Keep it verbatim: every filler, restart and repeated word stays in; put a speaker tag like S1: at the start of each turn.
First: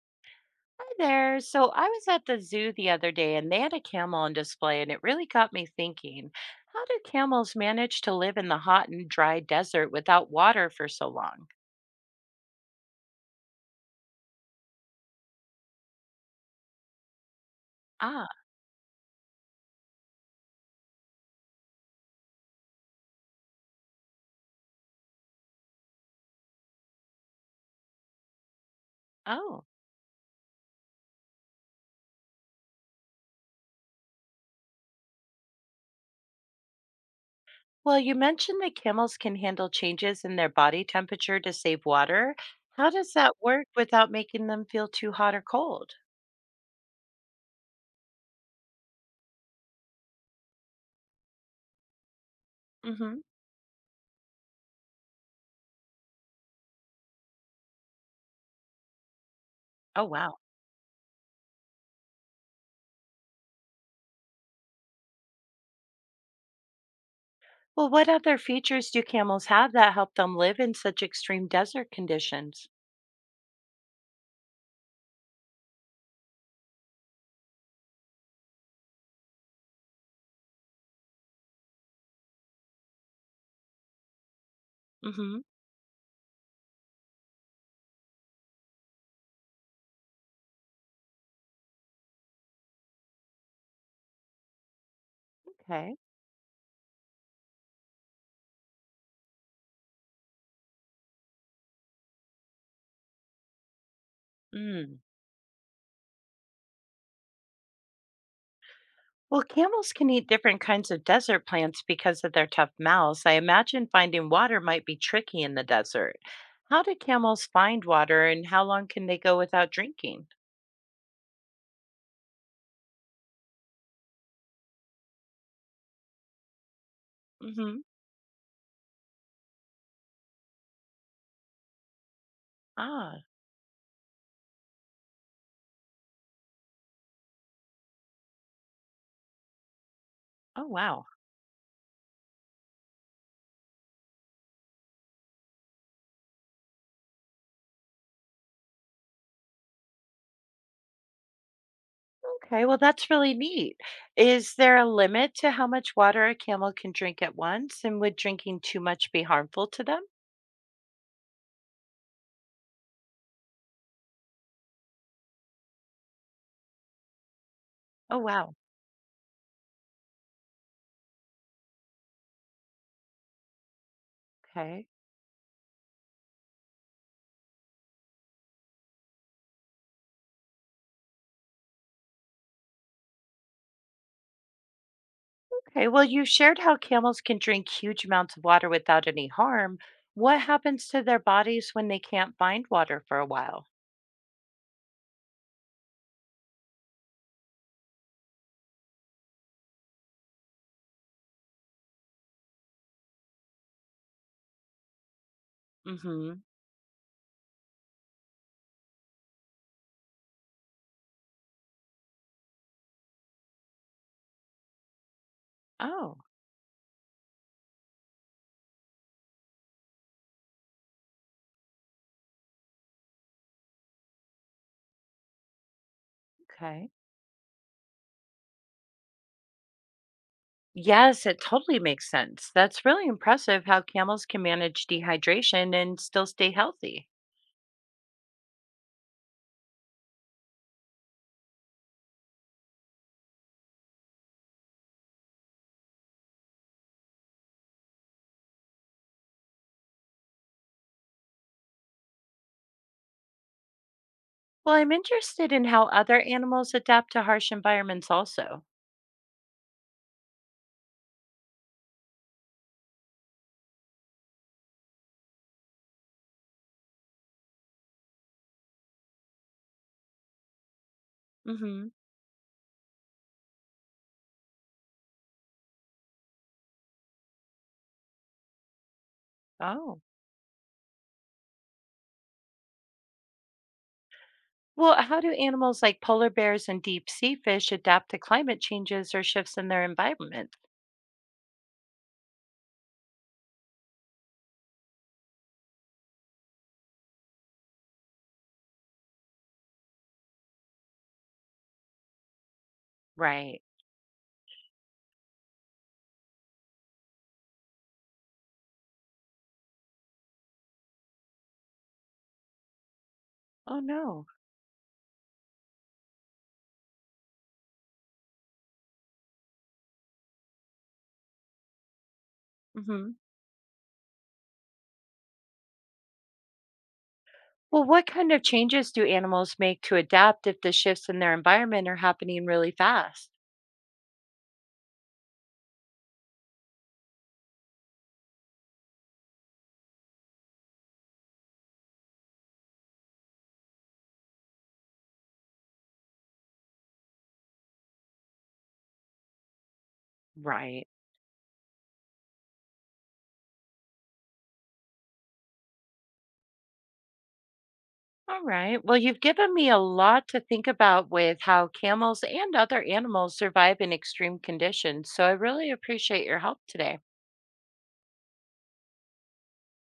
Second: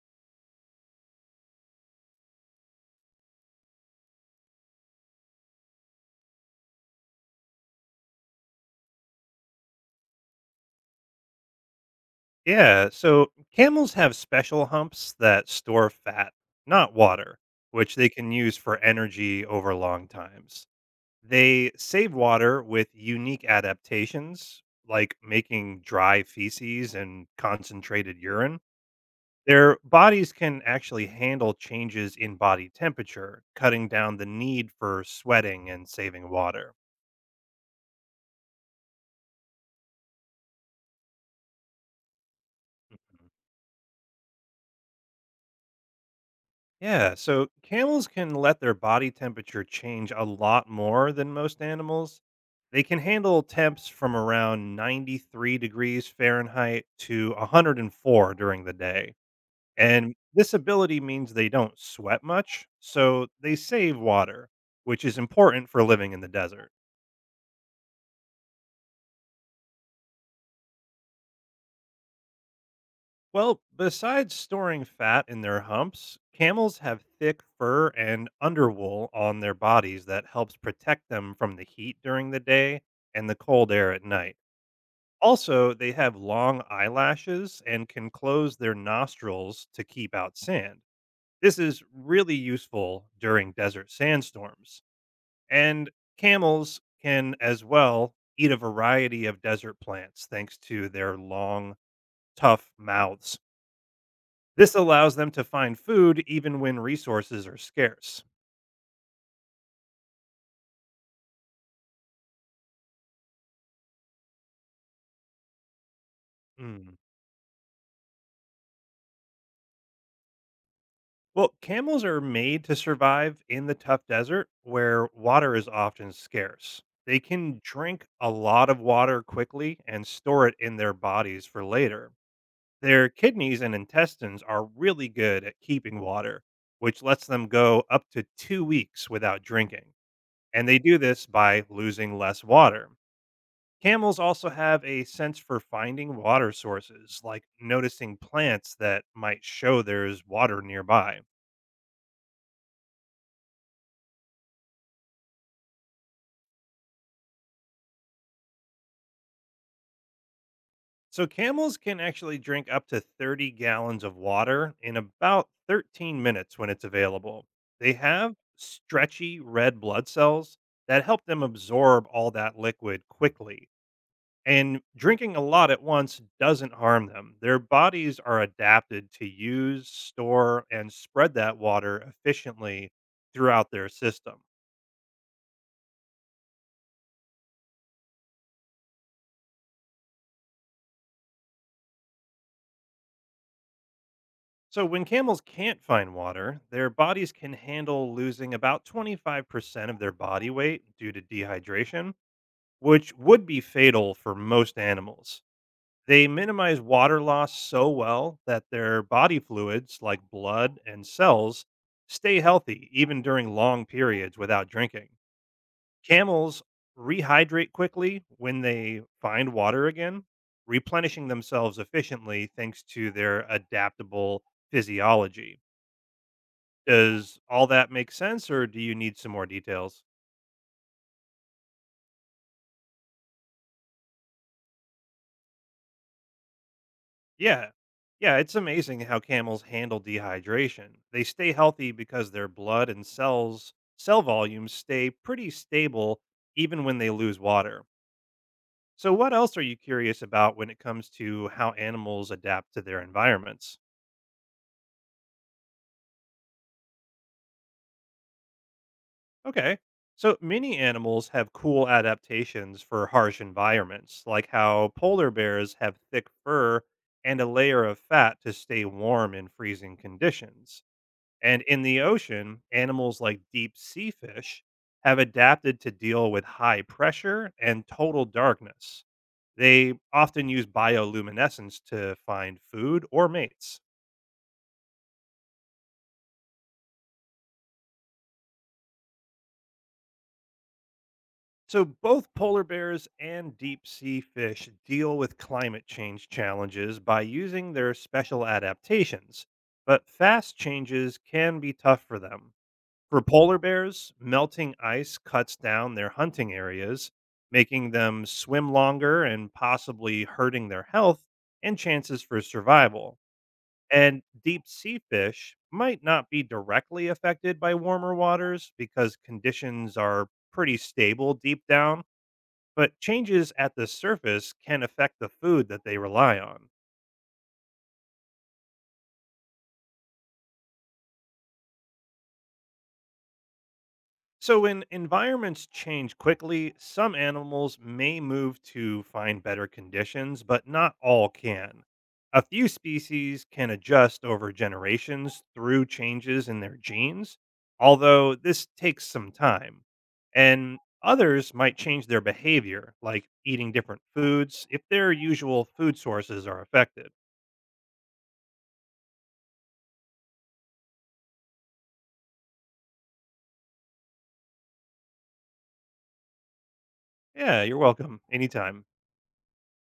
S1: Hi there. So I was at the zoo the other day and they had a camel on display, and it really got me thinking, how do camels manage to live in the hot and dry desert without water for so long?
S2: Yeah, so camels have special humps that store fat, not water, which they
S1: Ah.
S2: can use for energy over long times. They save water with unique adaptations, like making dry feces and concentrated urine.
S1: Oh.
S2: Their bodies can actually handle changes in body temperature, cutting down the need for sweating and saving water.
S1: Well, you mentioned that camels can handle changes in their body temperature to save water. How does that work without making them feel too hot or cold?
S2: Yeah, so camels can let their body temperature change a lot more than most animals. They can
S1: Mm-hmm.
S2: handle temps from around ninety-three degrees Fahrenheit to one hundred four during the day.
S1: Oh,
S2: And
S1: wow.
S2: this ability means they don't sweat much, so they save water, which is important for living in the desert.
S1: Well, what other features do camels have that help them live in such extreme desert conditions?
S2: Well, besides storing fat in their humps, camels have thick fur and underwool on their bodies that helps protect them from the heat during the day and the cold air at night.
S1: Mm-hmm.
S2: Also, they have long eyelashes and can close their nostrils to keep out sand. This is really useful during desert sandstorms. And
S1: Okay.
S2: camels can as well eat a variety of desert plants thanks to their long, tough mouths this
S1: Mm.
S2: allows them to find food even when resources are scarce.
S1: Well, camels can eat different kinds of desert plants because of their tough mouths. I imagine finding water might be tricky in the desert. How do
S2: Mm.
S1: camels find water and how long can they go without drinking?
S2: Well, camels are made to survive in the tough desert where water is often scarce. They can
S1: Hmm.
S2: drink a lot of water quickly and store it in their bodies for later. Their
S1: Ah,
S2: kidneys and intestines are really good at keeping water, which lets them go up to two weeks without drinking.
S1: oh,
S2: And they do
S1: wow.
S2: this by losing less water. Camels also have a sense for finding water sources, like noticing plants that might show there's water nearby.
S1: Okay, well, that's really neat. Is there a limit to how much water a camel can drink at once? And would drinking too much be harmful to them?
S2: So, camels can actually drink up to thirty gallons of water in about thirteen minutes when it's available. They
S1: Oh,
S2: have
S1: wow.
S2: stretchy red blood cells that help them absorb all that liquid quickly And
S1: Okay.
S2: drinking a lot at once doesn't harm them. Their bodies are adapted to use, store, and spread that water efficiently throughout their system.
S1: Okay, well, you shared how camels can drink huge amounts of water without any harm. What happens to their bodies when they can't find water for a while?
S2: So, when camels can't find water, their bodies can handle losing about twenty-five percent of their body weight due to dehydration, which would be fatal for most animals. They
S1: Mm-hmm.
S2: minimize water loss so well that their body fluids, like blood and cells, stay healthy even during long periods without drinking.
S1: Oh,
S2: Camels rehydrate quickly when they find water again, replenishing themselves efficiently thanks to their adaptable physiology.
S1: okay.
S2: Does all that make sense, or do you need some more details?
S1: Yes, it totally makes sense. That's really impressive how camels can manage dehydration and still stay healthy.
S2: Yeah. Yeah, it's amazing how camels handle dehydration. They stay healthy because their blood and cells cell volumes stay pretty stable even when they lose water. So what else are you curious about when it comes to how animals adapt to their environments?
S1: Well, I'm interested in how other animals adapt to harsh environments also.
S2: Okay. So many animals have cool adaptations for harsh environments, like how polar bears have thick fur and a layer of fat to stay warm in freezing conditions. And in
S1: Mm-hmm.
S2: the ocean, animals like deep sea fish have adapted to deal with high pressure and total darkness. They
S1: Oh.
S2: often use bioluminescence to find food or mates.
S1: Well, how do animals like polar bears and deep sea fish adapt to climate changes or shifts in their environment?
S2: So, both polar bears and deep sea fish deal with climate change challenges by using their special adaptations, but fast changes can be tough for them. For polar
S1: Right.
S2: bears, melting ice cuts down their hunting areas, making them swim longer and possibly hurting their health and chances for survival.
S1: Oh,
S2: And
S1: no.
S2: deep sea fish might not be directly affected by warmer waters because conditions are pretty stable deep down, but
S1: Mhm.
S2: changes at the surface can affect the food that they rely on.
S1: Well, what kind of changes do animals make to adapt if the shifts in their environment are happening really fast?
S2: So, when environments change quickly, some animals may move to find better conditions, but not all can. A few species can adjust over generations through changes in their genes, although this takes some time. And
S1: Right.
S2: others might change their behavior, like eating different foods, if their usual food sources are affected.
S1: All right. Well, you've given me a lot to think about with how camels and other animals survive in extreme conditions. So I really appreciate your help today.
S2: Yeah, you're welcome. Anytime.